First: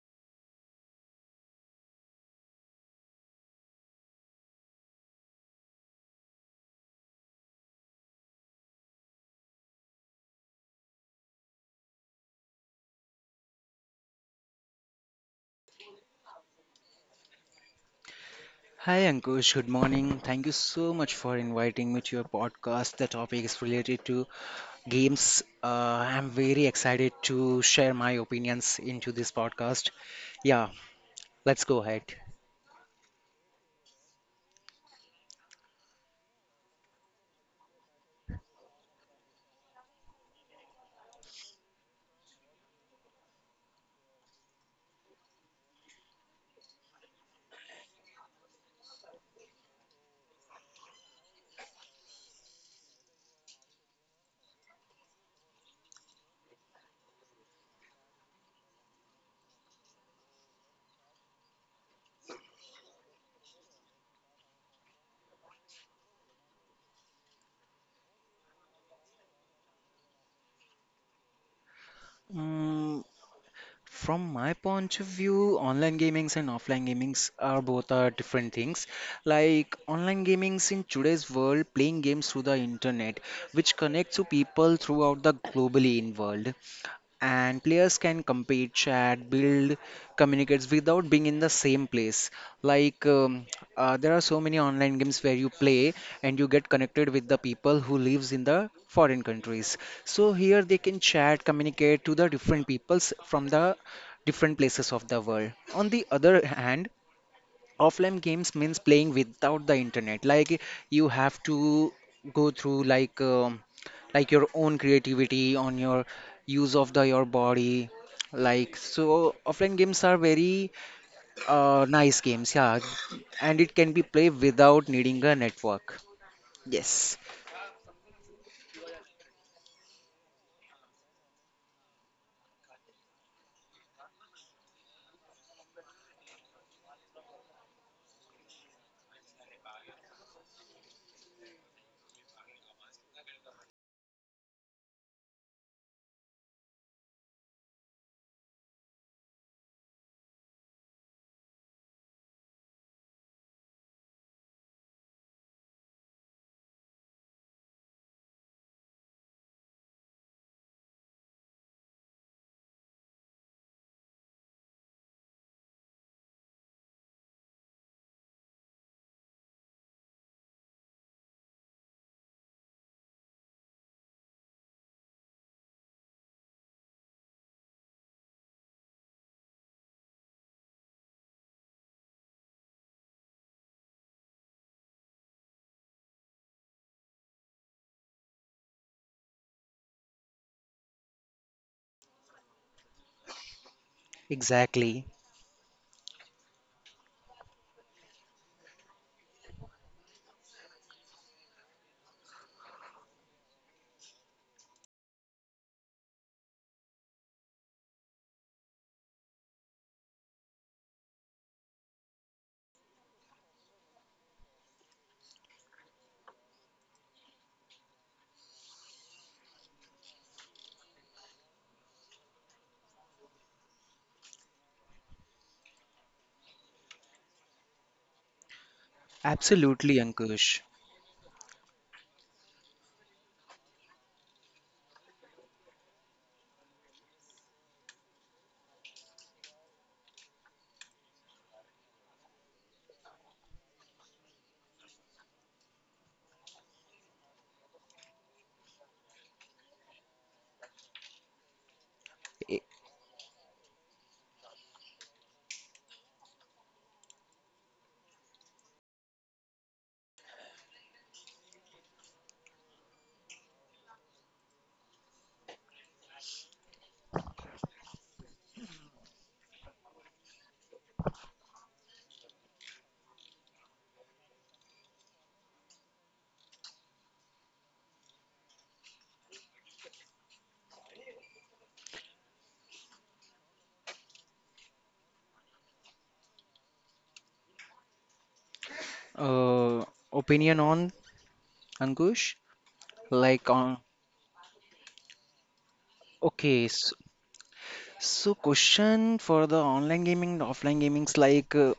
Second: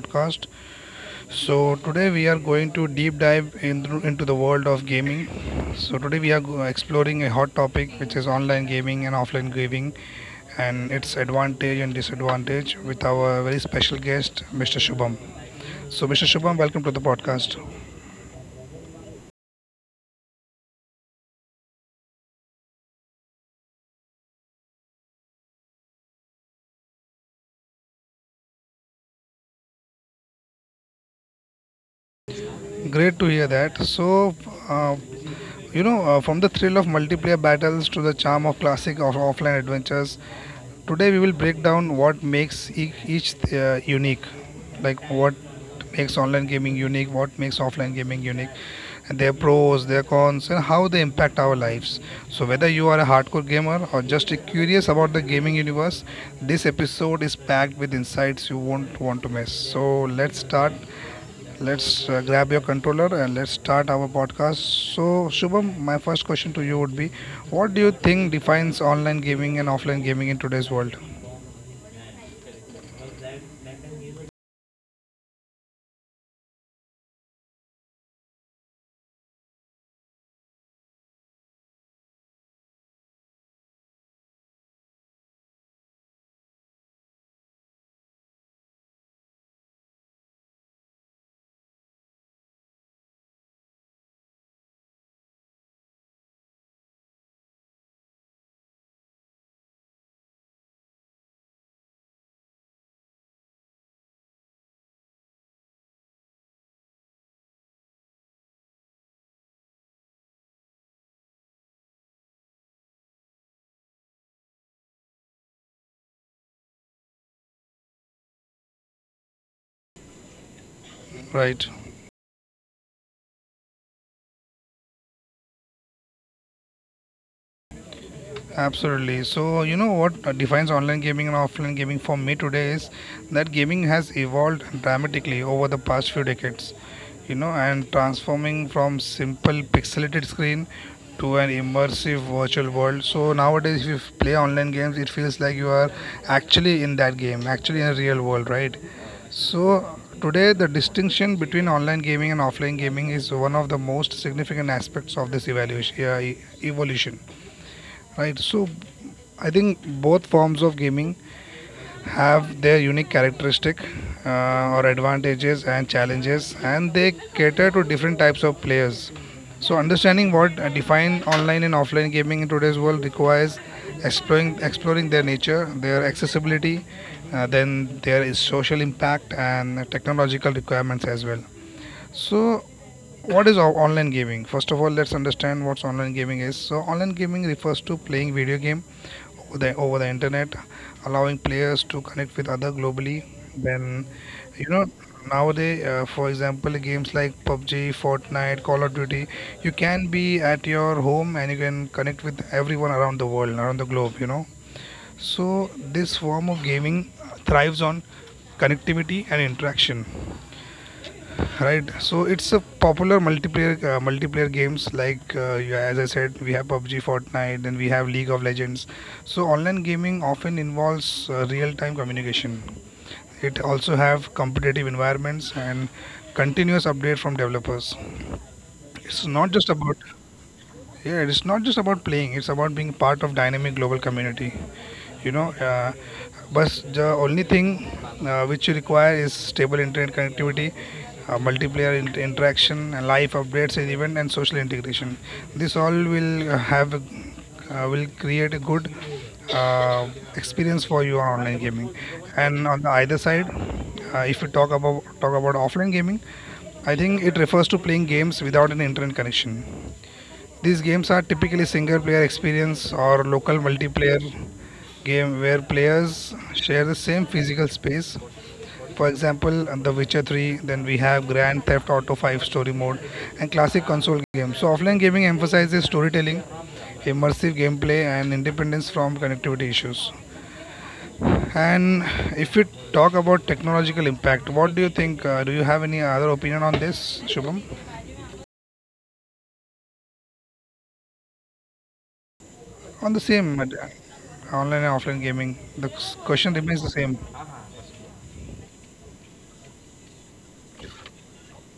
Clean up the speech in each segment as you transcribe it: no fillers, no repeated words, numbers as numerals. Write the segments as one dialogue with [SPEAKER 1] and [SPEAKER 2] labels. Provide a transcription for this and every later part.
[SPEAKER 1] podcast. So, today we are going to deep dive into the world of gaming. So, today we are go- Exploring a hot topic which is online gaming and offline gaming and its advantage and disadvantage with our very special guest, Mister Shubham. So, Mister Shubham, welcome to the podcast.
[SPEAKER 2] Hi Ankush, good morning. Thank you so much for inviting me to your podcast. The topic is related to games. I'm very excited to share my opinions into this podcast. Yeah, let's go ahead.
[SPEAKER 1] Great to hear that. Uh, from the thrill of multiplayer battles to the charm of classic or offline adventures, today we will break down what makes each unique, like what makes online gaming unique, what makes offline gaming unique, and their pros, their cons, and how they impact our lives. So whether you are a hardcore gamer or just curious about the gaming universe, this episode is packed with insights you won't want to miss. So let's start. Let's grab your controller and let's start our podcast. So Shubham, my first question to you would be, what do you think defines online gaming and offline gaming in today's world?
[SPEAKER 2] Mm, from my point of view, online gamings and offline gamings are both are different things. Like online gamings in today's world, playing games through the internet, which connects to people throughout the globally in world. And players can compete, chat, build, communicates without being in the same place. Like there are so many online games where you play and you get connected with the people who lives in the foreign countries. So here they can chat, communicate to the different peoples from the different places of the world. On the other hand, offline games means playing without the internet, like you have to go through like your own creativity on your use of the your body like. So offline games are very
[SPEAKER 1] Right,
[SPEAKER 2] nice games, yeah, and it can be played without needing a network. Yes,
[SPEAKER 1] absolutely. So, you know what defines online gaming and offline gaming for me today is that gaming has evolved dramatically over the past few decades, you know, and transforming from simple pixelated screen to an immersive virtual world. So, nowadays, if you play online games, it feels like you are actually in that game, actually in a real world, right? So, today, the distinction between online gaming and offline gaming is one of the most significant aspects of this evolution, right? So I think both forms of gaming have their unique characteristic, or advantages and challenges, and they cater to different types of players. So, understanding what define online and offline gaming in today's world requires exploring their nature, their accessibility, then there is social impact and technological requirements as well. So, what is online gaming? First of all, let's understand what online gaming is. So, online gaming refers to playing video game over the internet, allowing players to connect with other globally. Then, you know,
[SPEAKER 2] exactly,
[SPEAKER 1] nowadays, for example, games like PUBG, Fortnite, Call of Duty, you can be at your home and you can connect with everyone around the world, around the globe. You know, so this form of gaming thrives on connectivity and interaction. Right, so it's a popular multiplayer games like as I said, we have PUBG, Fortnite, then we have League of Legends. So online gaming often involves real-time communication. It also have competitive environments and continuous update from developers. It's not just
[SPEAKER 2] absolutely,
[SPEAKER 1] about
[SPEAKER 2] Ankush.
[SPEAKER 1] yeah, it's not just about playing. It's about being part of dynamic global community you know uh, but the only thing which you require is stable internet connectivity, multiplayer interaction and live updates and event and social integration. This all will have will create a good uh, experience for you on online gaming.
[SPEAKER 2] I-
[SPEAKER 1] And on the either side, if we talk about offline gaming, I think it refers to playing games without an internet connection. These games are typically single player experience or local multiplayer game where players share the same physical space. For example, The Witcher 3, then we have Grand Theft Auto 5 story mode and classic console games. So offline gaming emphasizes storytelling, immersive gameplay and independence from connectivity issues. And if we talk about technological impact, what do you think? Do you have any other opinion on this, Shubham?
[SPEAKER 2] uh, Opinion on Ankush,
[SPEAKER 1] On the
[SPEAKER 2] like
[SPEAKER 1] same,
[SPEAKER 2] on
[SPEAKER 1] online and offline gaming, the question
[SPEAKER 2] okay
[SPEAKER 1] remains the
[SPEAKER 2] s
[SPEAKER 1] same.
[SPEAKER 2] so, question for the online gaming and offline gamings, like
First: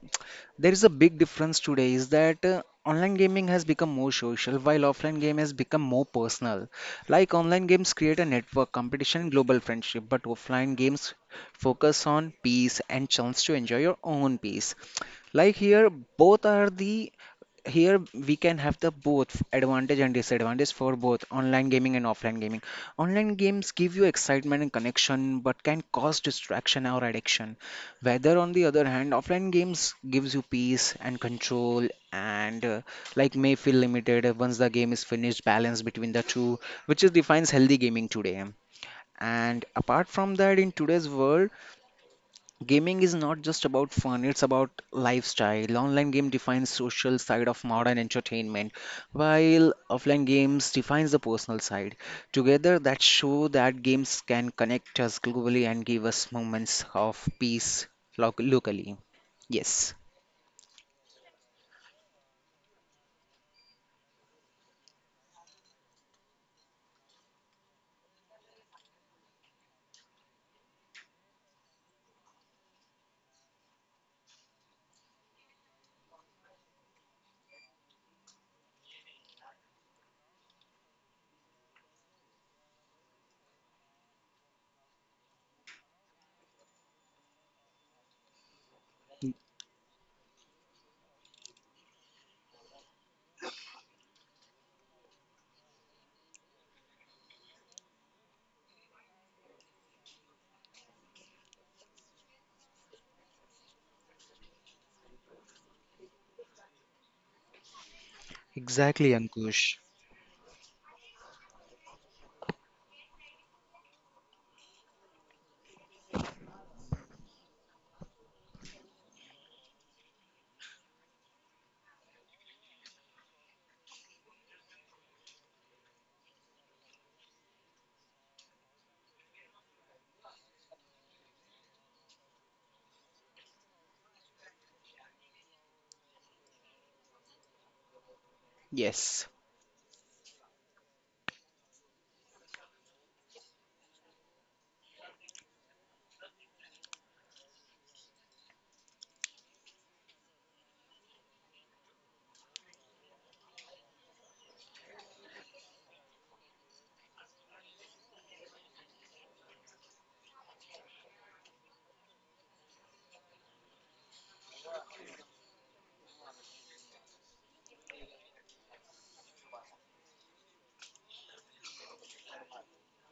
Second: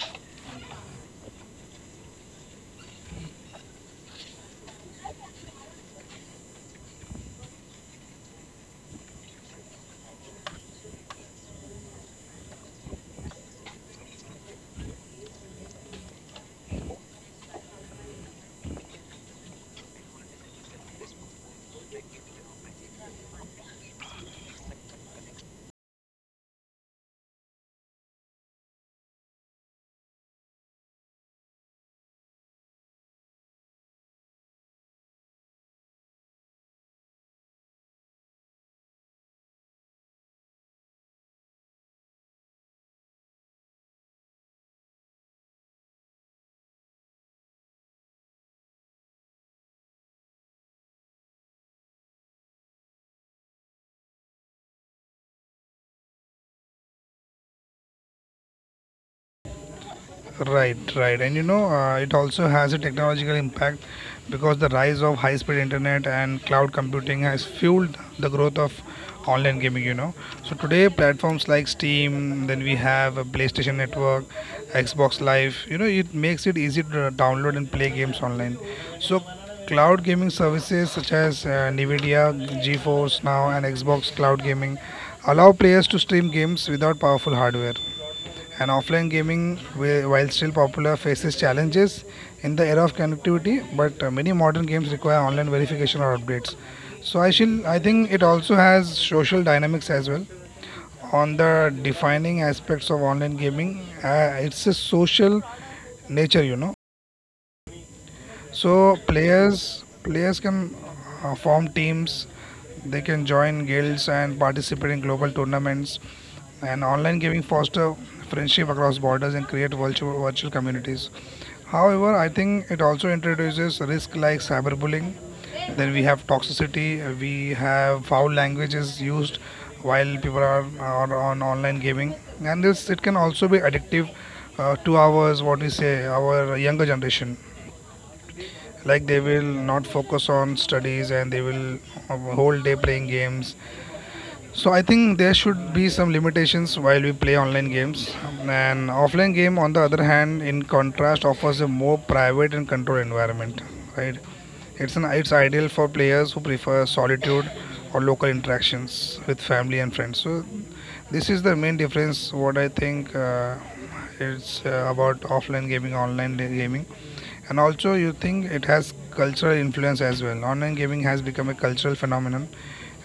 [SPEAKER 2] there is a big difference today is that online gaming has become more social while offline game has become more personal. Like online games create a network, competition, and global friendship, but offline games focus on peace and chance to enjoy your own peace. Like here, both are the here we can have the both advantage and disadvantage for both online gaming and offline gaming. Online games give you excitement and connection but can cause distraction or addiction, whether on the other hand offline games gives you peace and control, and like may feel limited once the game is finished. Balance between the two, which is defines healthy gaming today. And apart from that, in today's world, gaming is not just about fun, it's about lifestyle. Online game defines social side of modern entertainment, while offline games defines the personal side. Together that show that games can connect us globally and give us moments of peace locally. Yes.
[SPEAKER 1] Right, right. And you know, it also has a technological impact because the rise of high speed internet and cloud computing has fueled the growth of online gaming, you know. So today, platforms like Steam, then we have a PlayStation Network, Xbox Live, you know, it makes it easy to download and play games online. So cloud gaming services such as NVIDIA, GeForce Now, and Xbox Cloud Gaming allow players to stream games without powerful hardware, and offline gaming, while still popular, faces challenges in the era of connectivity, but many modern games require online verification or updates. So I shall, I think it also has social dynamics as well. On the defining aspects of online gaming, it's a social nature, you know. So
[SPEAKER 2] Exactly, Ankush.
[SPEAKER 1] players can form teams, they can join guilds and participate in global tournaments. And online gaming foster friendship across borders and create virtual communities. However, I think it also introduces risk like cyberbullying. Then we have toxicity. We have foul languages used while people are on online gaming, and this it can also be addictive to ours. What we say, our younger generation, like they
[SPEAKER 2] Yes.
[SPEAKER 1] will not focus on studies and they will have a whole day playing games. So I think there should be some limitations while we play online games. And offline game on the other hand in contrast offers a more private and controlled environment, right? It's an it's ideal for players who prefer solitude or local interactions with family and friends. So this is the main difference what I think, it's about offline gaming online gaming. And also, you think it has cultural influence as well. Online gaming has become a cultural phenomenon,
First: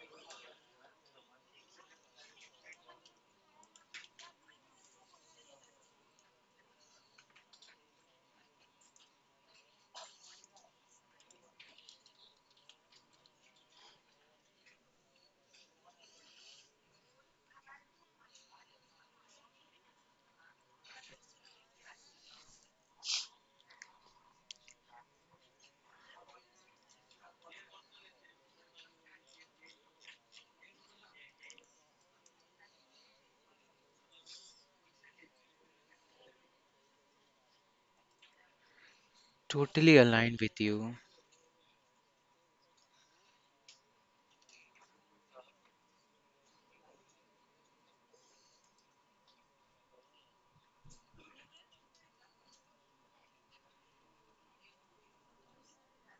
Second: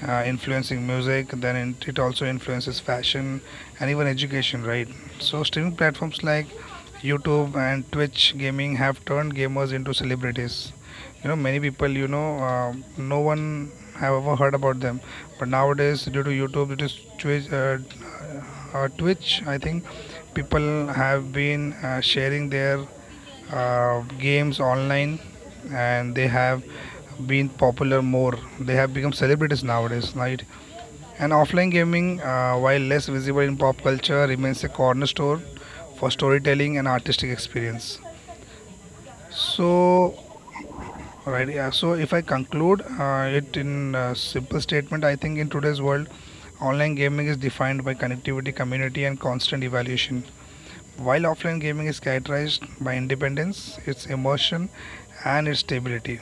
[SPEAKER 1] influencing music. Then it also influences fashion and even education, right? So streaming platforms like YouTube and Twitch gaming have turned gamers into celebrities. You know, many people, you know, no one have ever heard about them, but nowadays due to YouTube, it is Twitch. I think people have been sharing their games online and they have been popular more, they have become celebrities nowadays, right? And offline gaming, while less visible in pop culture, remains a cornerstone for storytelling and artistic experience.
[SPEAKER 2] Totally
[SPEAKER 1] So
[SPEAKER 2] aligned with you.
[SPEAKER 1] right, yeah, so if I conclude, it in a simple statement, I think in today's world online gaming is defined by connectivity community and constant evaluation, while offline gaming is characterized by independence, its immersion, and its stability.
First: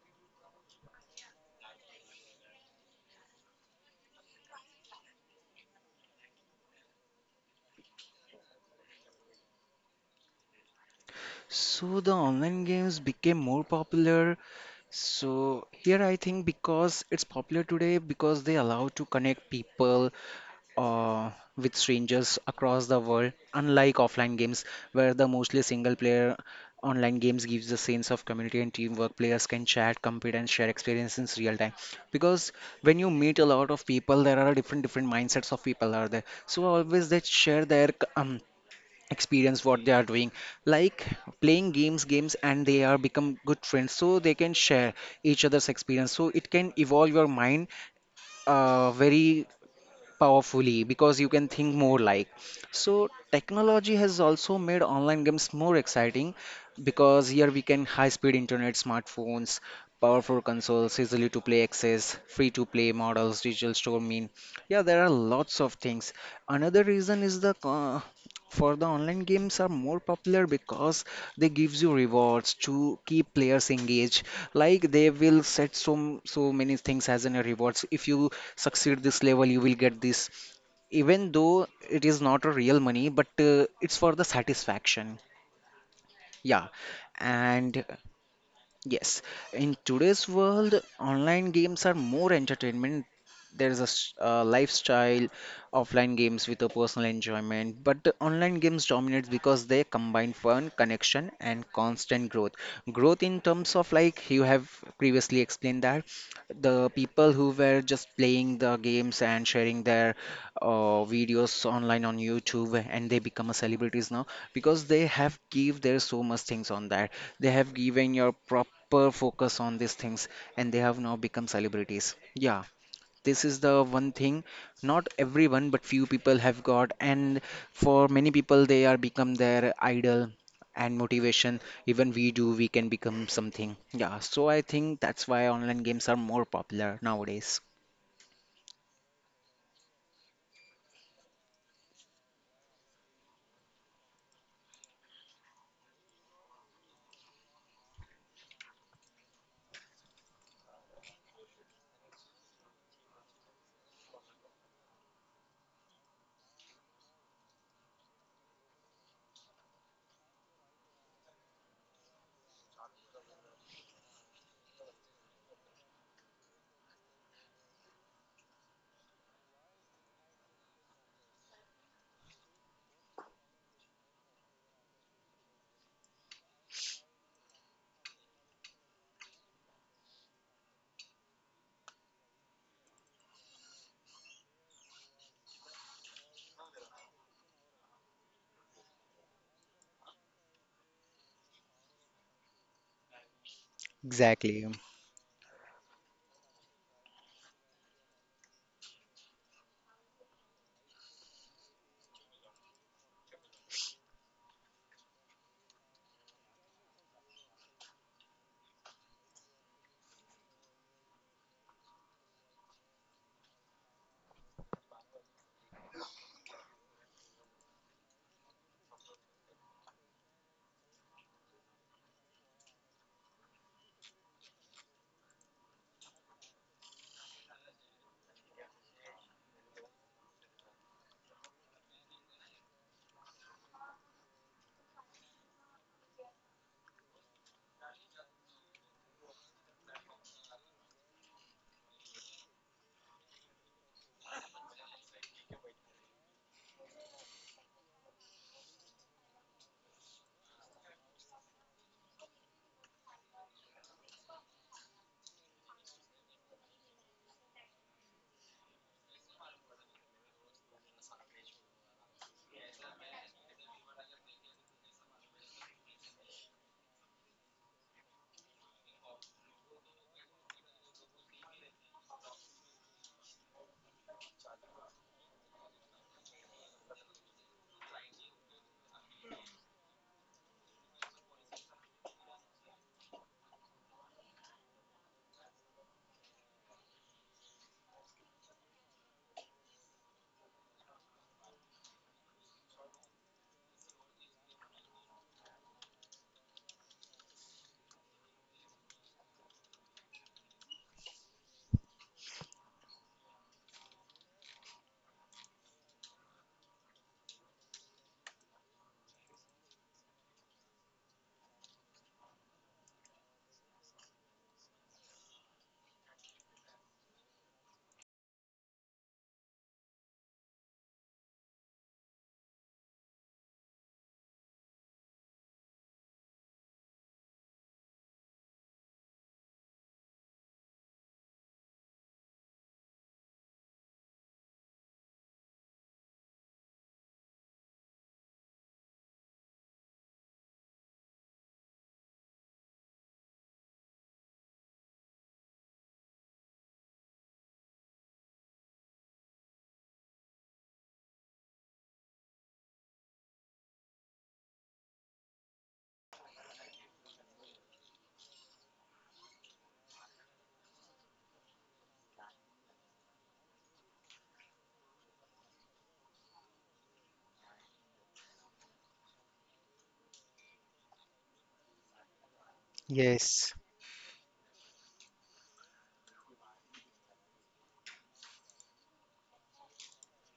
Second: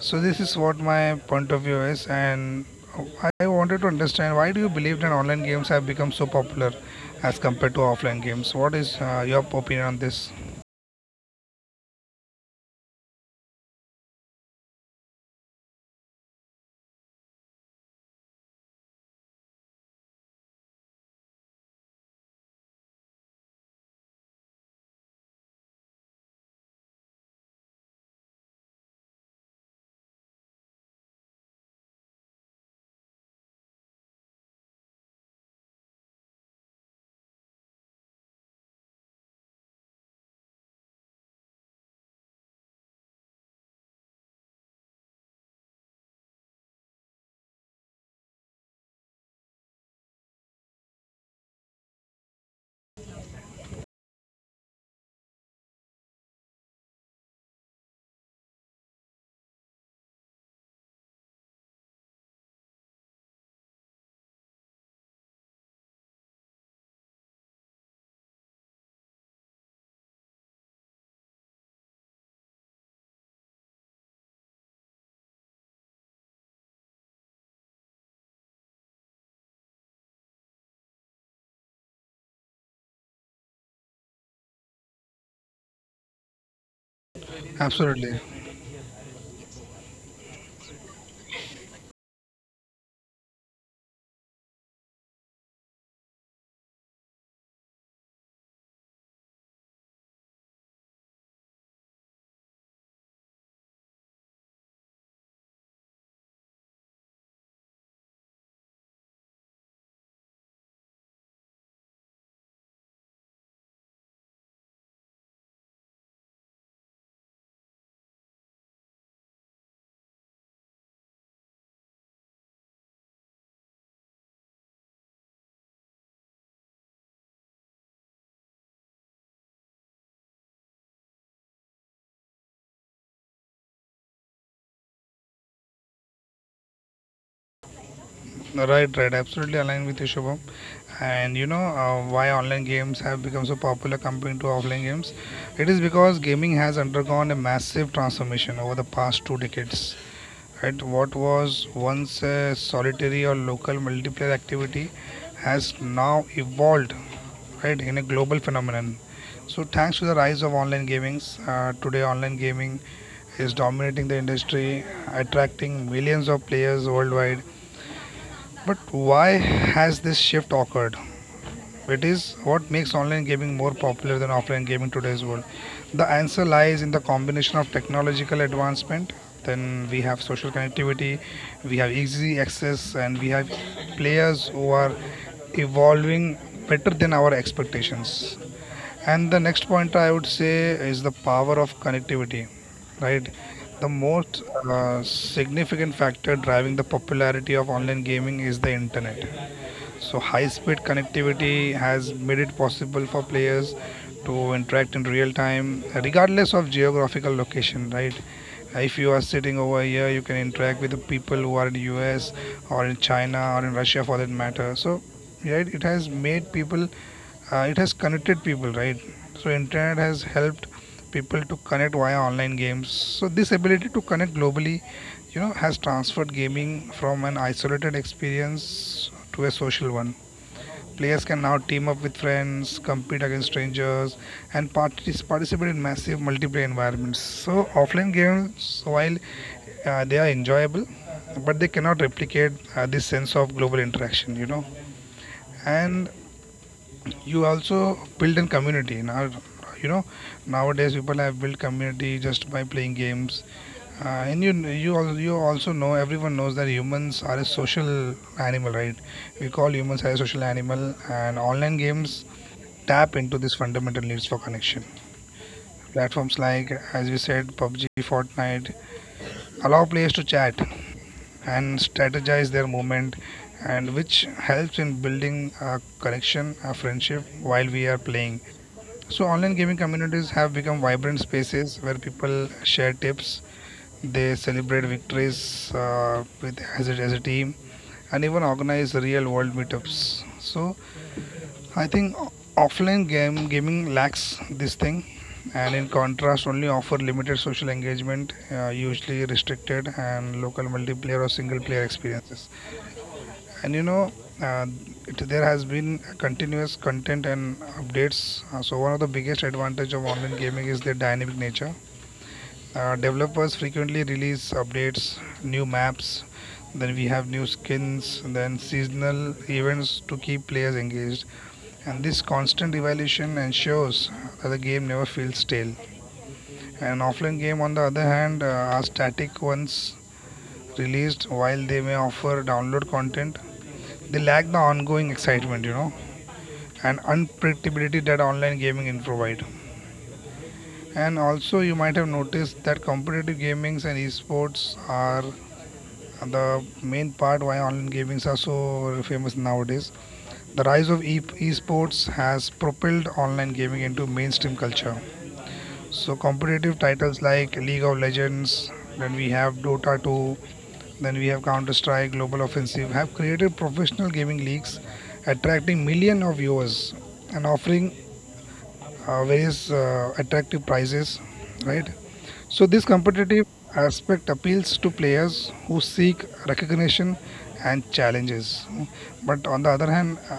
[SPEAKER 1] So this is what my point of view is, and I wanted to understand why do you believe that online games have become so popular as compared to offline games? What is your opinion on this?
[SPEAKER 2] So the online games became more popular. So here I think because it's popular today because they allow to connect people uh, with strangers across the world, unlike offline games where the mostly single player. Online games gives a sense of community and teamwork. Players can chat, compete, and share experiences in real time. Because when you meet a lot of people, there are different different mindsets of people are there. So always they share their experience what they are doing, like playing games and they are become good friends so they can share each other's experience, so it can evolve your mind very powerfully because you can think more like. So technology has also made online games more exciting because here we can high speed internet, smartphones, powerful consoles, easily to play access, free to play models, digital store mean. Yeah, there are lots of things. Another reason is for the online games are more popular because they gives you rewards to keep players engaged. Like they will set so so many things as in a rewards. If you succeed this level, you will get this. Even though it is not a real money, but it's for the satisfaction. Yeah, and
[SPEAKER 1] Absolutely,
[SPEAKER 2] yes, in today's world, online games are more entertainment. There is a lifestyle. Offline games with a personal enjoyment, but the online games dominates because they combine fun, connection, and constant growth. Growth in terms of like you have previously explained that the people who were just playing the games and sharing their videos online on YouTube and they become a celebrities now because they have give their so much things on that, they have given your prop hyper focus on these things, and they have now become celebrities. Yeah, this is the one thing, not everyone but few people have got, and for many people they are become their idol and motivation, even we do we can become something. Yeah, so I think that's why online games are more popular nowadays.
[SPEAKER 1] right, right, absolutely aligned with you, Shubham. And you know, why online games have become so popular compared to offline games? It is because gaming has undergone a massive transformation over the past two decades. At what was once a solitary or local multiplayer activity has now evolved, right, in a global phenomenon. So thanks to the rise of online gamings, today online gaming is dominating the industry, attracting millions of players worldwide. But why has this shift occurred? It is what makes online gaming more popular than offline gaming in today's world. The answer lies in the combination of technological advancement, then we have social connectivity, we have easy access, and we have players who are evolving better than our expectations. And the next point I would say is the power of connectivity, right? The most
[SPEAKER 2] Exactly.
[SPEAKER 1] significant factor driving the popularity of online gaming is the internet. So high speed connectivity has made it possible for players to interact in real time regardless of geographical location, right? If you are sitting over here, you can interact with the people who are in the US or in China or in Russia for that matter. So, right, it has made people, it has connected people, right? So internet has helped people to connect via online games. So this ability to connect globally, you know, has transferred gaming from an isolated experience to a social one. Players can now team up with friends, compete against strangers, and participate in massive multiplayer environments. So, offline games, while they are enjoyable, but they cannot replicate this sense of global interaction, you know. And you also build in community. Now, you know, nowadays people have built community just by playing games, and you you also know everyone knows that humans are a social animal, right? We call humans as a social animal, and online games tap into this fundamental needs for connection. Platforms like, as we said, PUBG, Fortnite allow players to chat and strategize their movement, and which helps in building a connection, a friendship while we are playing. So, online gaming communities have become vibrant spaces where people share tips, they celebrate victories with as as a team, and even organize real world meetups. So I think offline game gaming lacks this thing, and in contrast, only offer limited social engagement, usually restricted and local multiplayer or single player experiences. And you know, uh, there has been continuous content and updates. So one of the biggest advantage of online gaming is their dynamic nature. Developers frequently release updates, new maps, then we have new skins, then seasonal events to keep players engaged. And this constant evaluation ensures that the game never feels stale. An offline game, on the other hand, are static once released, while they may offer download content. They lack the ongoing excitement, and unpredictability that online gaming can provide. And also, you might have noticed that competitive gamings and esports are the main part why online gamings are so famous nowadays. The rise of esports has propelled online gaming into mainstream culture. So competitive titles like League of Legends, then we have Dota 2, then we have Counter Strike, Global Offensive have created professional gaming leagues attracting millions of viewers and offering various attractive prizes, right? So this competitive
[SPEAKER 2] Yes,
[SPEAKER 1] aspect appeals to players who seek recognition and challenges. But on the other hand,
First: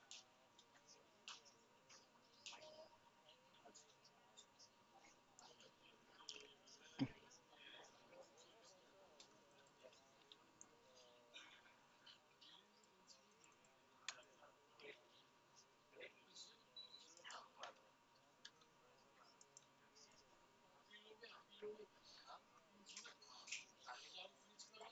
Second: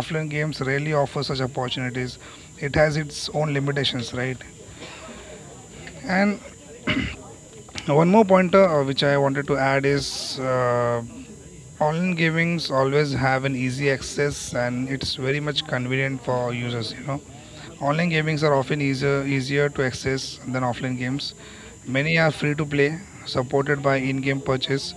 [SPEAKER 1] offline games rarely offer such opportunities. It has its own limitations, right? And one more pointer which I wanted to add is. Online gamings always have an easy access and it's very much convenient for users. You know, online gamings are often easier to access than offline games. Many are free to play, supported by in-game purchase,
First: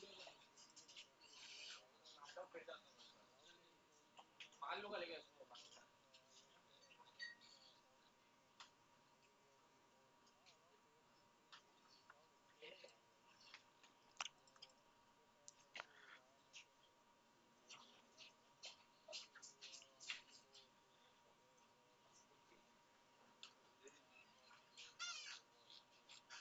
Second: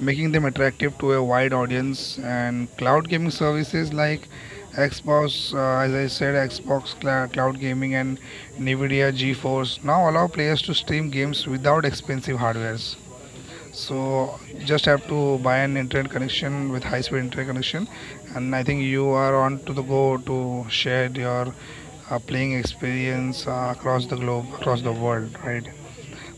[SPEAKER 1] making them attractive to a wide audience. And cloud gaming services like Xbox, as I said, Xbox Cloud Gaming and NVIDIA GeForce now allow players to stream games without expensive hardwares. So just have to buy an internet connection with high-speed internet connection, and I think you are on to the go to share your playing experience across the globe, across the world, right?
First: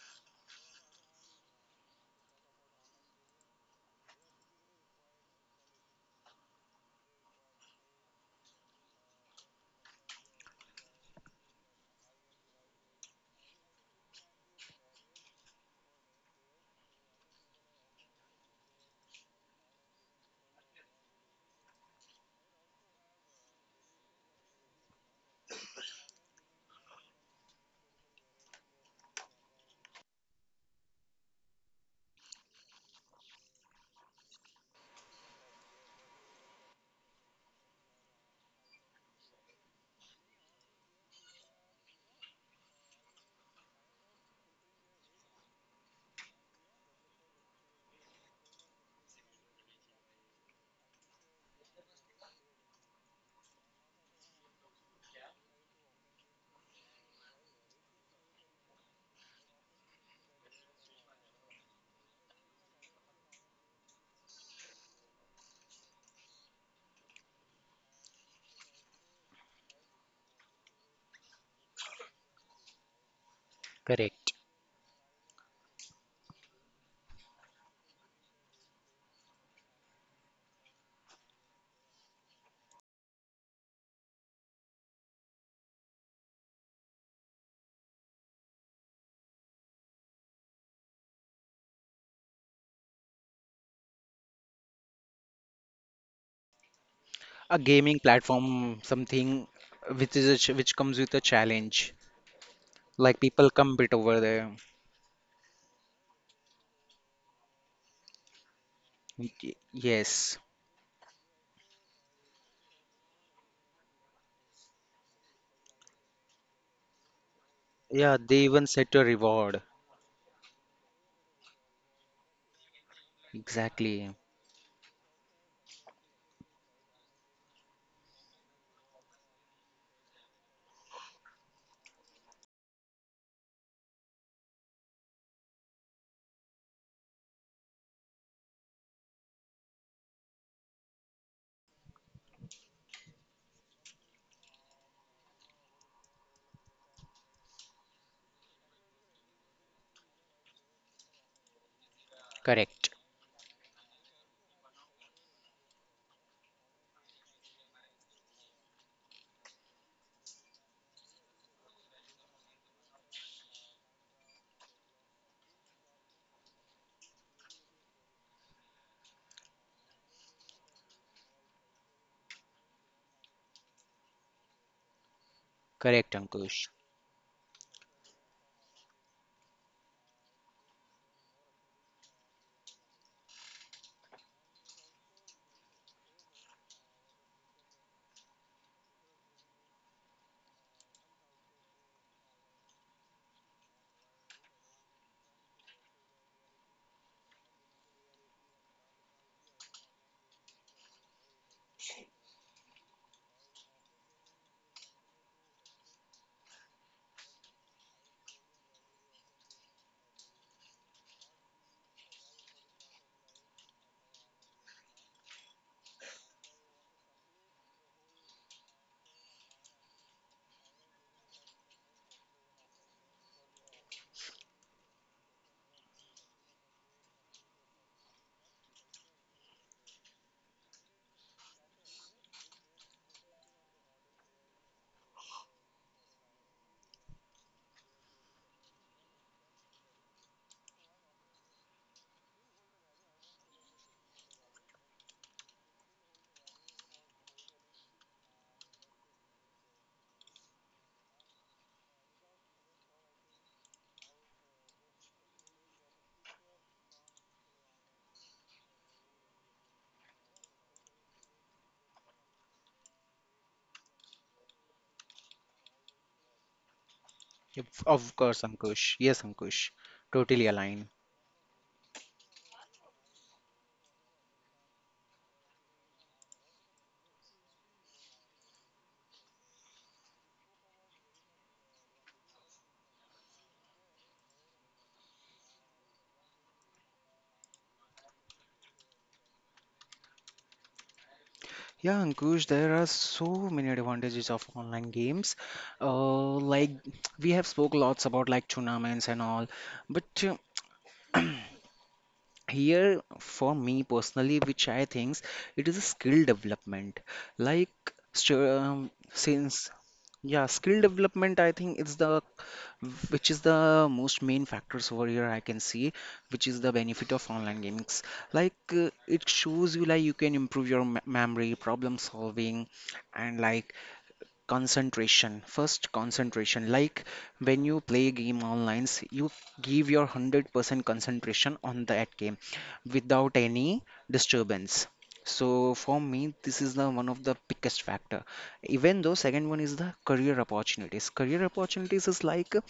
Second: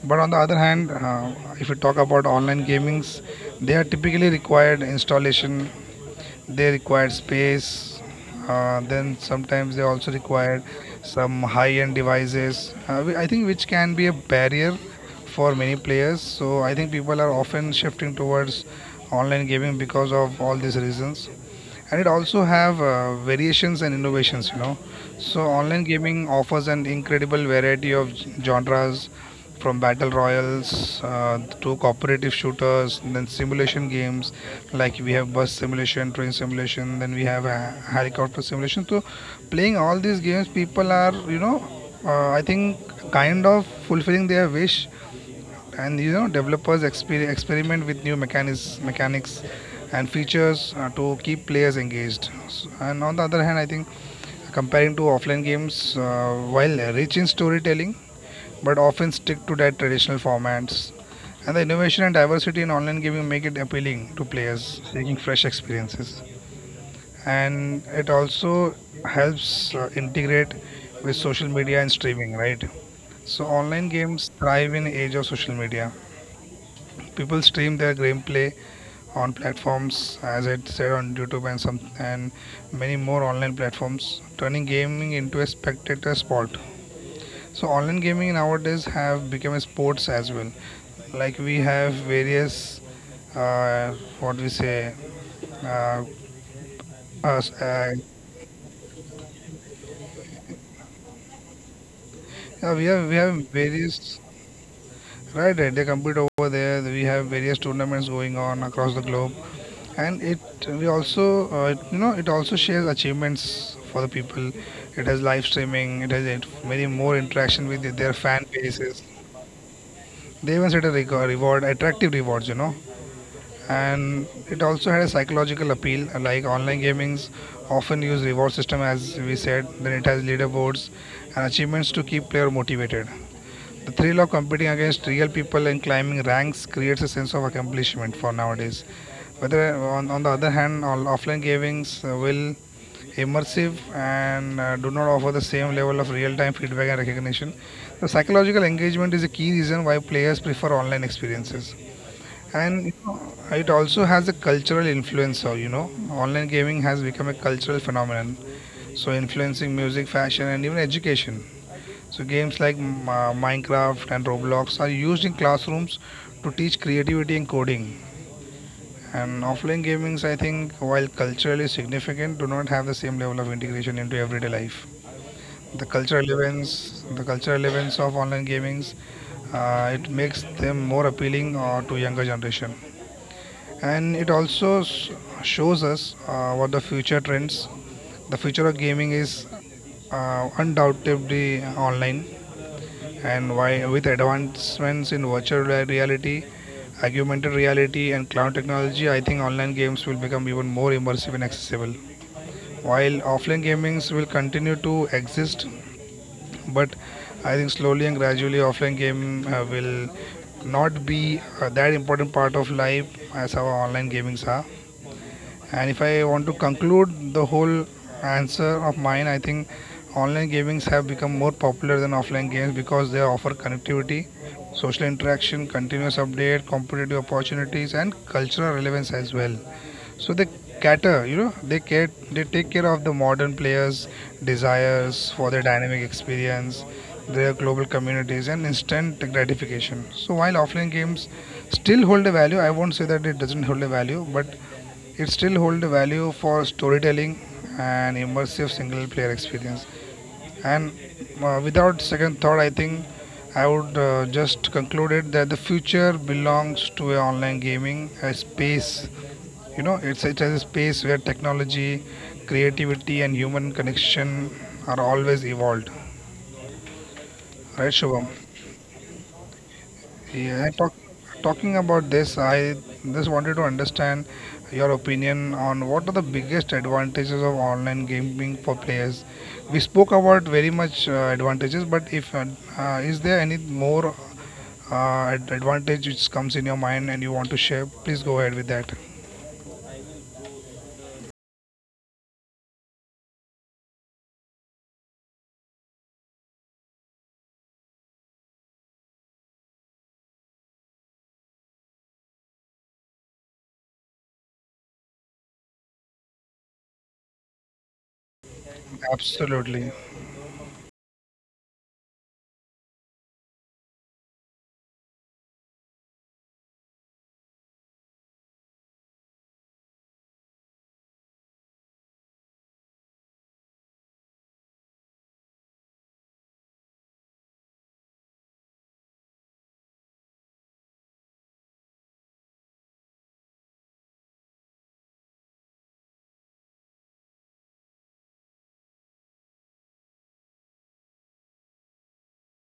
[SPEAKER 1] But on the other hand, if you talk about online gamings, they are typically required installation. They require space. Then sometimes they also require some high-end devices. I think which can be a barrier for many players. So I think people are often shifting towards online gaming because of all these reasons, and it also have variations and innovations, you know. So online gaming offers an incredible variety of genres, from battle royals to cooperative shooters and then simulation games, like we have bus simulation, train simulation, then we have a helicopter simulation. So playing all these games people are, I think, kind of fulfilling their wish. And you know, developers experiment with new mechanics and features to keep players engaged. And on the other hand, I think, comparing to offline games, while rich in storytelling, but often stick to their traditional formats. And the innovation and diversity in online gaming make it appealing to players seeking fresh experiences. And it also helps integrate with social media and streaming, right? So online games
[SPEAKER 2] correct.
[SPEAKER 1] thrive in age of social media. People stream their gameplay on platforms, as I said, on YouTube and some and many more online platforms, turning gaming into a spectator sport. So online gaming nowadays have become a sports as well. Like we have various, uh, what we say, uh,
[SPEAKER 2] A
[SPEAKER 1] us-
[SPEAKER 2] gaming
[SPEAKER 1] uh,
[SPEAKER 2] platform something which is a which comes with a challenge.
[SPEAKER 1] yeah,
[SPEAKER 2] Like
[SPEAKER 1] we have
[SPEAKER 2] people compete over
[SPEAKER 1] various.
[SPEAKER 2] there.
[SPEAKER 1] Right, right. They compete over there. We have various tournaments going on across the globe.
[SPEAKER 2] Y-
[SPEAKER 1] And it,
[SPEAKER 2] yes.
[SPEAKER 1] we also, you know, it also shares achievements for the people. It has live streaming, it has it, many more interaction with their
[SPEAKER 2] Yeah, they
[SPEAKER 1] fan
[SPEAKER 2] even set
[SPEAKER 1] bases.
[SPEAKER 2] a reward.
[SPEAKER 1] They even set a record, reward, attractive rewards, you know.
[SPEAKER 2] Exactly.
[SPEAKER 1] And it also had a psychological appeal. Like online gamings often use reward system, as we said, then it has leaderboards and achievements to keep player motivated. The thrill of competing against real people and climbing ranks creates a sense of accomplishment for nowadays. Whether on the other hand, all offline gamings will immersive and do not offer the same level of real-time feedback and recognition. The psychological engagement is a key reason why players prefer online experiences, and
[SPEAKER 2] Correct.
[SPEAKER 1] you know, it also has a cultural influence. So you know, online gaming has become a cultural phenomenon, so influencing music, fashion, and even education. So games like Minecraft and Roblox are used in classrooms to teach creativity and coding. And offline gamings, I think, while culturally significant, do not have the same level of integration into everyday life.
[SPEAKER 2] Correct, Ankush.
[SPEAKER 1] The cultural events of online gamings, it makes them more appealing to younger generation. And it also shows us what the future trends. The future of gaming is undoubtedly online. And why, with advancements in virtual reality, augmented reality, and cloud technology, I think online games will become even more immersive and accessible. While offline gamings will continue to exist, but I think slowly and gradually offline gaming will not be that important part of life as our online gamings are. And if I want to conclude the whole answer of mine, I think online gamings have become more popular than offline games because they offer connectivity, social interaction, continuous update, competitive opportunities, and cultural relevance as well. So they cater, you know, they take care of the modern players' desires for their dynamic experience, their global communities, and instant gratification. So while offline games still hold a value, I won't say that it doesn't hold a value, but it still hold a value for storytelling and immersive single-player experience. And without second thought, I think I would just conclude it that the future belongs to a online gaming, a space. You know, it is a space where technology, creativity, and human connection are always evolved.
[SPEAKER 2] Yep,
[SPEAKER 1] Right,
[SPEAKER 2] of
[SPEAKER 1] Shubham?
[SPEAKER 2] course, Ankush. Yes, Ankush. Totally
[SPEAKER 1] Yeah,
[SPEAKER 2] aligned.
[SPEAKER 1] talking about this, I just wanted to understand your opinion on what are the biggest advantages of online gaming for players. We spoke about very much advantages, but if is there any more advantage which comes in your mind and you want to share, please go ahead with that.
[SPEAKER 2] Yeah, Ankush, there are so many advantages of online games. Like we have spoke lots about like tournaments and all, but here, for me personally, which I think it is a skill development. Like, since
[SPEAKER 1] Absolutely,
[SPEAKER 2] yeah, skill development, I think it's the which is the most main factors over here I can see, which is the benefit of online games. Like it shows you like you can improve your me memory, problem solving, and like concentration, first concentration, like when you play game online, you give your 100% concentration on that game without any disturbance. So for me this is the one of the biggest factor. Even though second one is the career opportunities. Career opportunities is like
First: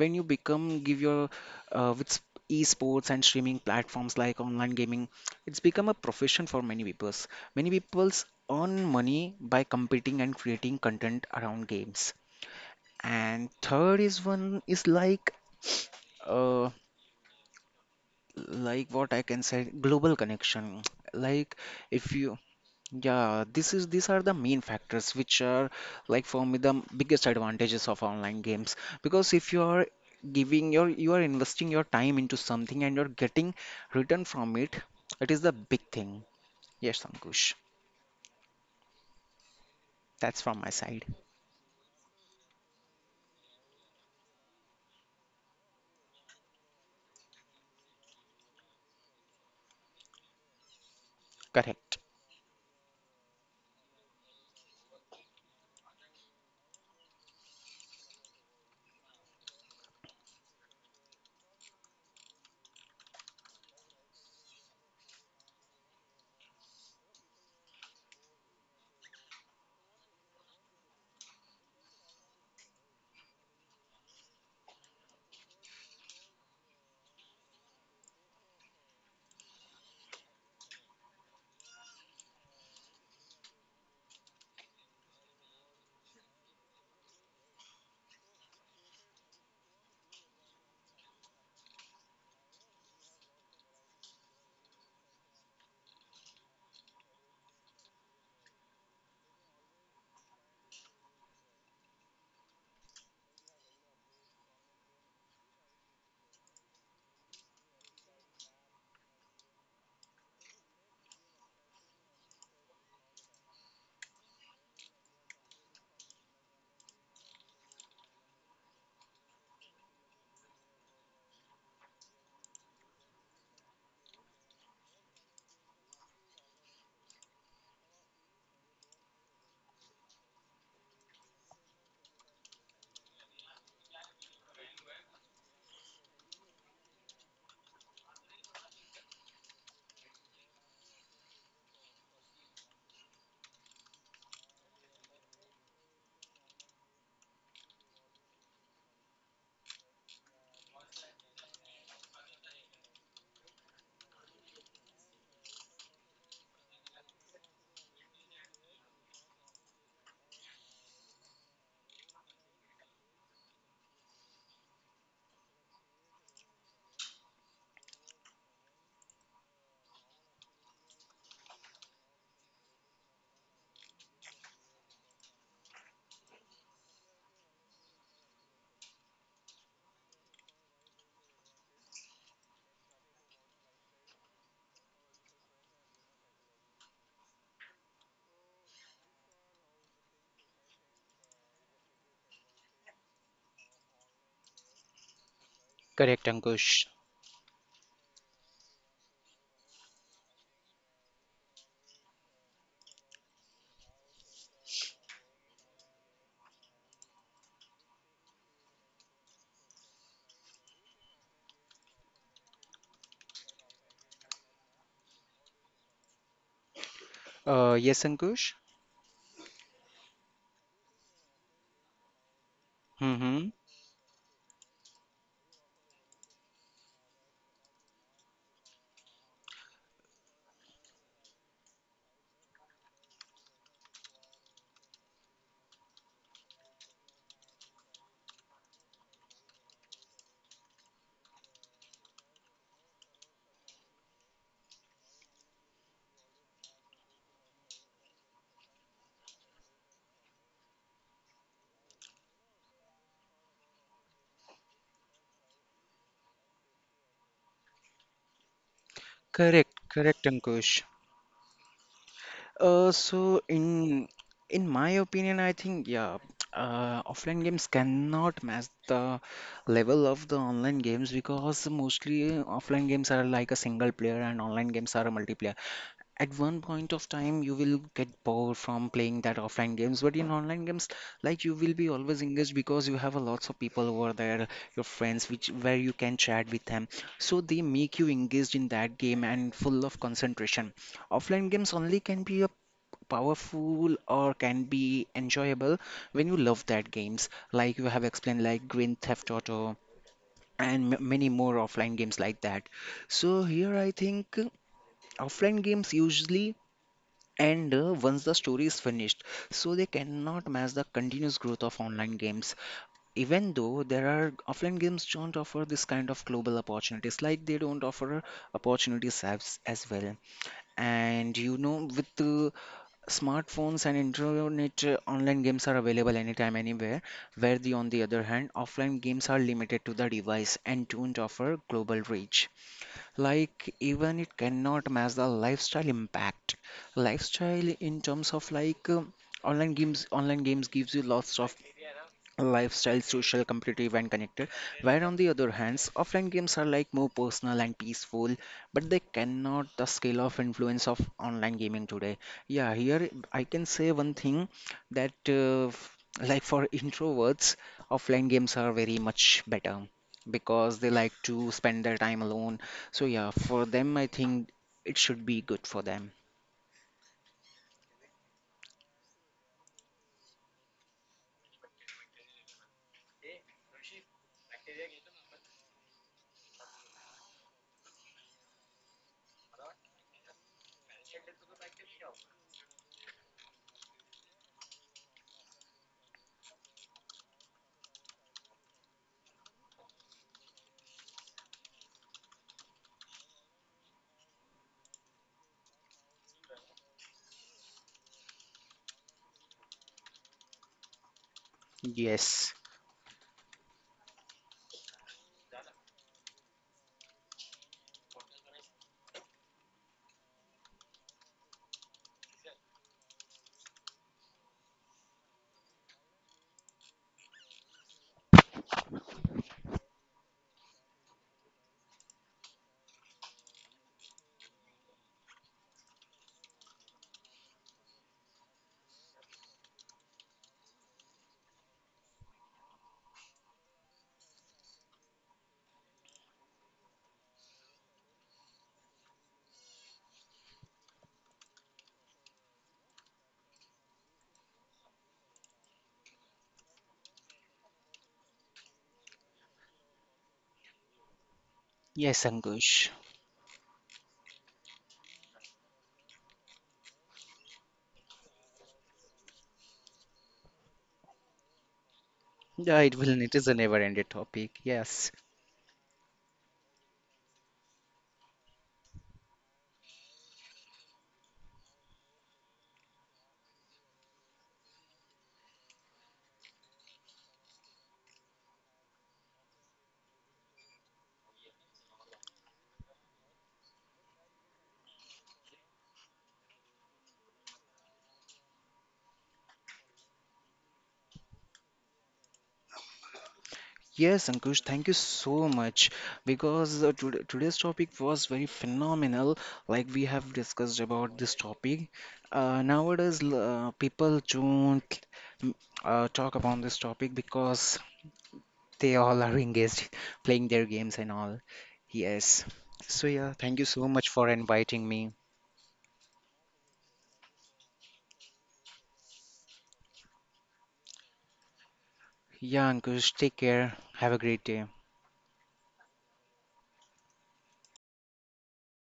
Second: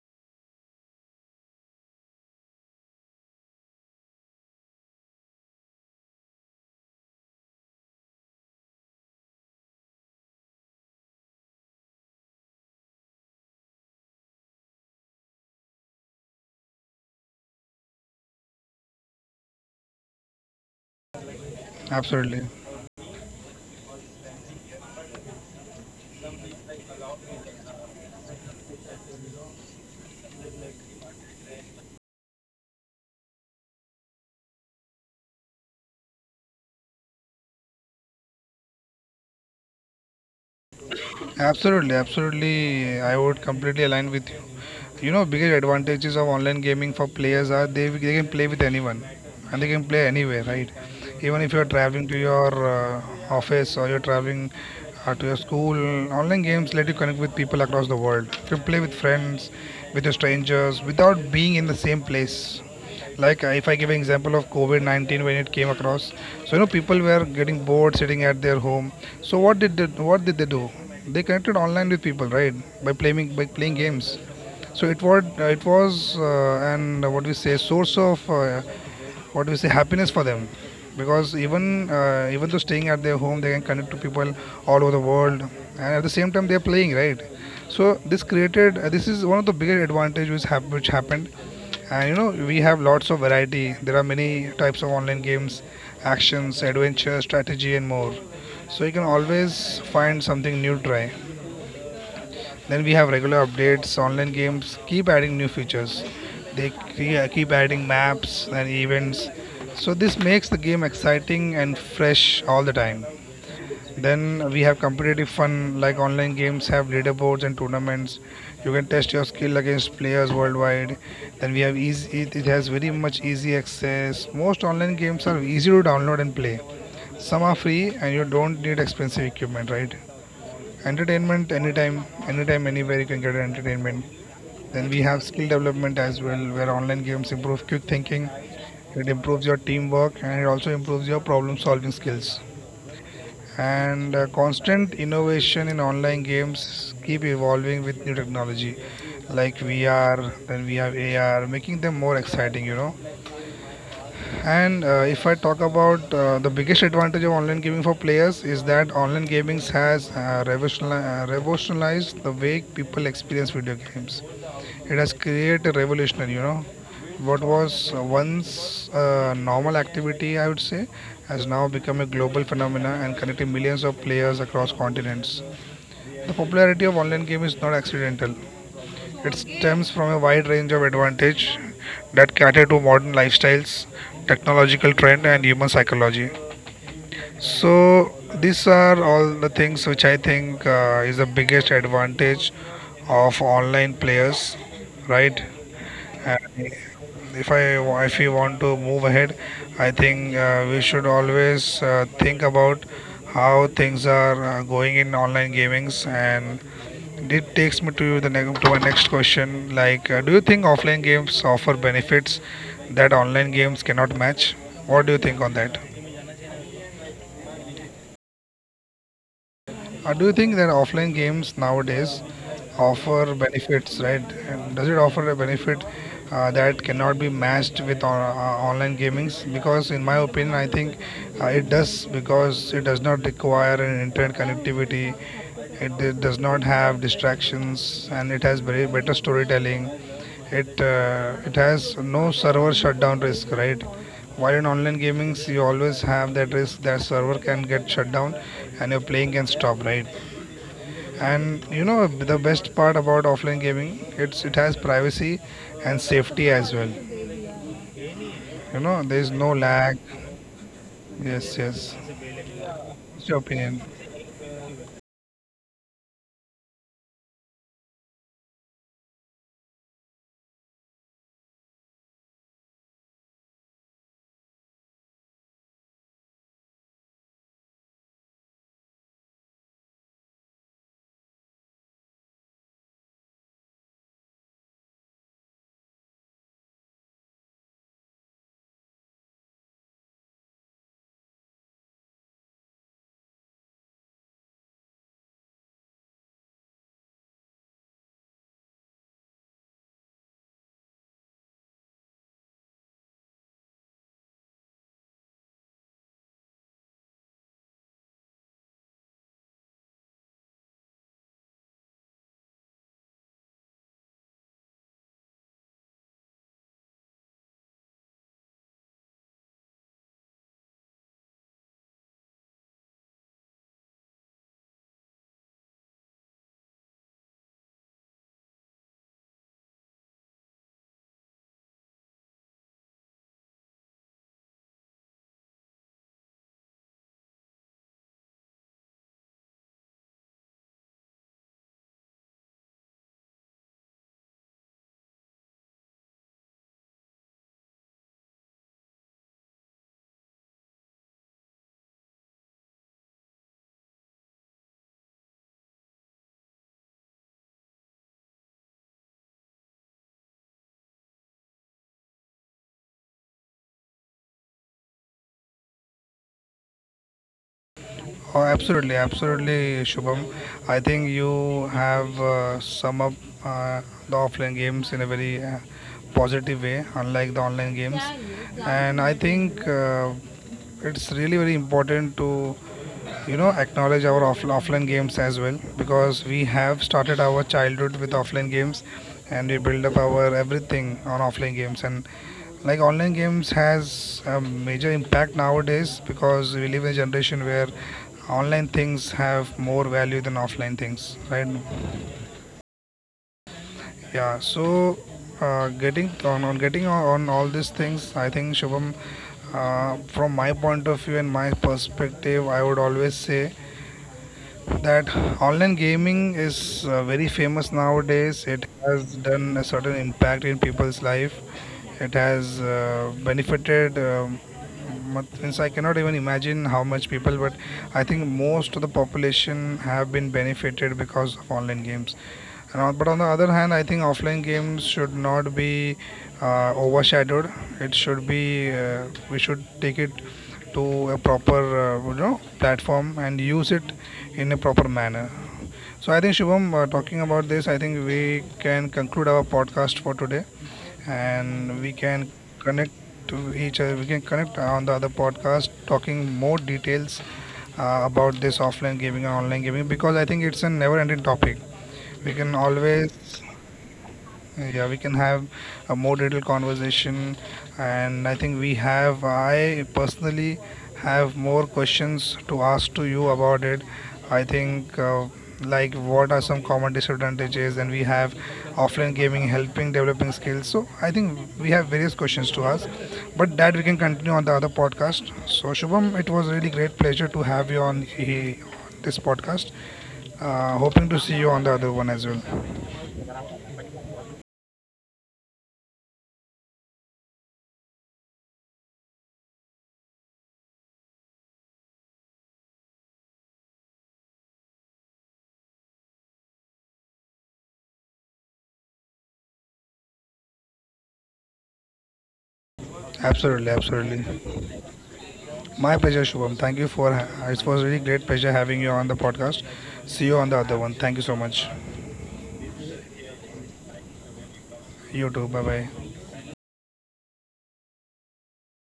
[SPEAKER 2] when you become give your with esports and streaming platforms like online gaming, it's become a profession for many peoples. Many peoples earn money by competing and creating content around games. And third is one is uh like what I can say, global connection. Like if you,
[SPEAKER 1] absolutely.
[SPEAKER 2] yeah, this is these are the main factors which are like for me the biggest advantages of online games, because if you are giving your, you are investing your time into something and you're getting return from it, it is the big thing. Yes, Ankush. That's from my side.
[SPEAKER 1] Absolutely, absolutely. I would completely align with you. You know, biggest advantages of online gaming for players are they can play with anyone, and they can play anywhere, right? Even if you are
[SPEAKER 2] Correct.
[SPEAKER 1] traveling to your office, or you're traveling to your school, online games let you connect with people across the world. You can play with friends, with your strangers, without being in the same place. Like if I give an example of COVID-19 when it came across, so you know people were getting bored sitting at their home. So what did they do? They connected online with people, right? By playing games. So it was an what we say, source of what do you say, happiness for them, because even though staying at their home, they can connect to people all over the world, and at the same time they are playing, right? So this created this is one of the bigger advantage which, which happened. And you know, we have lots of variety. There are many types of online games, actions, adventure, strategy, and more. So you can always find something new to try. Then we have regular updates, online games, keep adding new features. They keep adding maps and events. So this makes the game exciting and fresh all the time. Then we have competitive fun, like online games have leaderboards and tournaments. You can test your skill against players worldwide. Then we have easy, it has very much easy access. Most online games are easy to download and play. Some are free and you don't need expensive equipment, right? Entertainment anytime, anytime, anywhere, you can get entertainment. Then we have skill development as well, where online games improve quick thinking, it improves your teamwork, and it also improves your problem solving skills. And constant innovation in online games keep evolving with new technology, like VR, then we have AR, making them more exciting, you know. And if I talk about the biggest advantage of online gaming for players is that online gaming has revolutionized the way people experience video games. It has created a revolution, you know. What was once a normal activity, I would say, has now become a global phenomenon and connecting millions of players across continents. The popularity of online game is not accidental. It stems from a wide range of advantage that cater to modern lifestyles, technological trend, and human psychology. So these are all the things which I think is the biggest advantage of online players, right?
[SPEAKER 2] Correct,
[SPEAKER 1] And
[SPEAKER 2] Ankush.
[SPEAKER 1] if I, if we want to move ahead, I think we should always think about how things are going in online gamings, and it takes me to the to my next question. Like, do you think offline games offer benefits that online games cannot match? What do you think on that?
[SPEAKER 2] Yes, Ankush.
[SPEAKER 1] Do you think that offline games nowadays
[SPEAKER 2] Mm-hmm.
[SPEAKER 1] offer benefits, right? And does it offer a benefit that cannot be matched with online gamings? Because in my opinion, I think it does, because it does not require an internet connectivity. It, d does not have distractions, and it has very better storytelling. It has no server shutdown risk, right? While in online gaming, you always have that risk that server can get shut down and your playing can stop, right? And you know, the best part about offline gaming, it has privacy and safety as well. You know, there is no
[SPEAKER 2] Correct.
[SPEAKER 1] lag.
[SPEAKER 2] Correct, Ankush.
[SPEAKER 1] Yes, yes.
[SPEAKER 2] Uh, so
[SPEAKER 1] What's your opinion?
[SPEAKER 2] in in my opinion, I think yeah, offline games cannot match the level of the online games because mostly offline games are like a single player and online games are a multiplayer. At one point of time you will get bored from playing that offline games, but in online games, like you will be always engaged because you have a lots of people over there, your friends, which where you can chat with them, so they make you engaged in that game and full of concentration. Offline games only can be a powerful or can be enjoyable when you love that games, like you have explained, like Grand Theft Auto and many more offline games like that. So here I think offline games usually, and once the story is finished, so they cannot match the continuous growth of online games. Even though there are offline games don't offer this kind of global opportunities, like they don't offer opportunities as well. And you know, with the smartphones and internet, online games are available anytime, anywhere. Where the on the other hand, offline games are limited to the device and don't offer global reach, like even it cannot match the lifestyle impact. Lifestyle in terms of like online games gives you lots of lifestyle, social, competitive, and connected. Where on the other hands, offline games are like more personal and peaceful, but they cannot the scale of influence of online gaming today. Yeah, here I can say one thing, that like for introverts, offline games are very much better because they like to spend their time alone. So yeah, for them, I think it should be good for them.
[SPEAKER 1] Oh, absolutely, absolutely, Shubham. I think you have sum up uh, the offline games in a very positive way, unlike the online games. And I think it's really very important to, you know, acknowledge our offline games as well, because we have started our childhood with offline games, and we build up our everything on offline games. And like online games has a major impact nowadays, because we live in a generation where online things have more value than offline things, right?
[SPEAKER 2] Yes.
[SPEAKER 1] Yeah, so getting on, on all these things, I think Shubham, from my point of view and my perspective, I would always say that online gaming is very famous nowadays. It has done a certain impact in people's life. It has benefited. Means I cannot even imagine how much people, but I think most of the population have been benefited because of online games. But on the other hand, I think offline games should not be overshadowed. It should be we should take it to a proper you know, platform, and use it in a proper manner. So I think Shivam, talking about this, I think we can conclude our podcast for today, and we
[SPEAKER 2] Yes,
[SPEAKER 1] can
[SPEAKER 2] Ankush.
[SPEAKER 1] connect to each other. We can connect on the other podcast, talking more details about this offline gaming and online gaming, because I think it's a never-ending topic. We can
[SPEAKER 2] Yeah, it will.
[SPEAKER 1] always
[SPEAKER 2] It is a never-ended topic.
[SPEAKER 1] yeah, we
[SPEAKER 2] Yes.
[SPEAKER 1] can have a more detailed conversation, and I think we have. I personally have more questions to ask to you about it. I think, like, what are some common disadvantages, and we have offline gaming helping developing skills. So, I think we have various questions to ask, but that we can continue on the other podcast. So, Shubham, it was really great pleasure to have you on this podcast. Hoping to see you on the other one as well.
[SPEAKER 2] Yes, Ankush, thank you so much because today's topic was very phenomenal. Like we have discussed about this topic. Nowadays, people don't mm, talk about this topic because they all are engaged playing their games and all. Yes. So yeah, thank you
[SPEAKER 1] Absolutely,
[SPEAKER 2] so much for
[SPEAKER 1] absolutely.
[SPEAKER 2] inviting me.
[SPEAKER 1] My pleasure, Shubham. Thank you for it was really great pleasure having you on the podcast. See you on the other one. Thank you so much.
[SPEAKER 2] Yeah, Ankush, take care. Have a great day.
[SPEAKER 1] You too. Bye bye.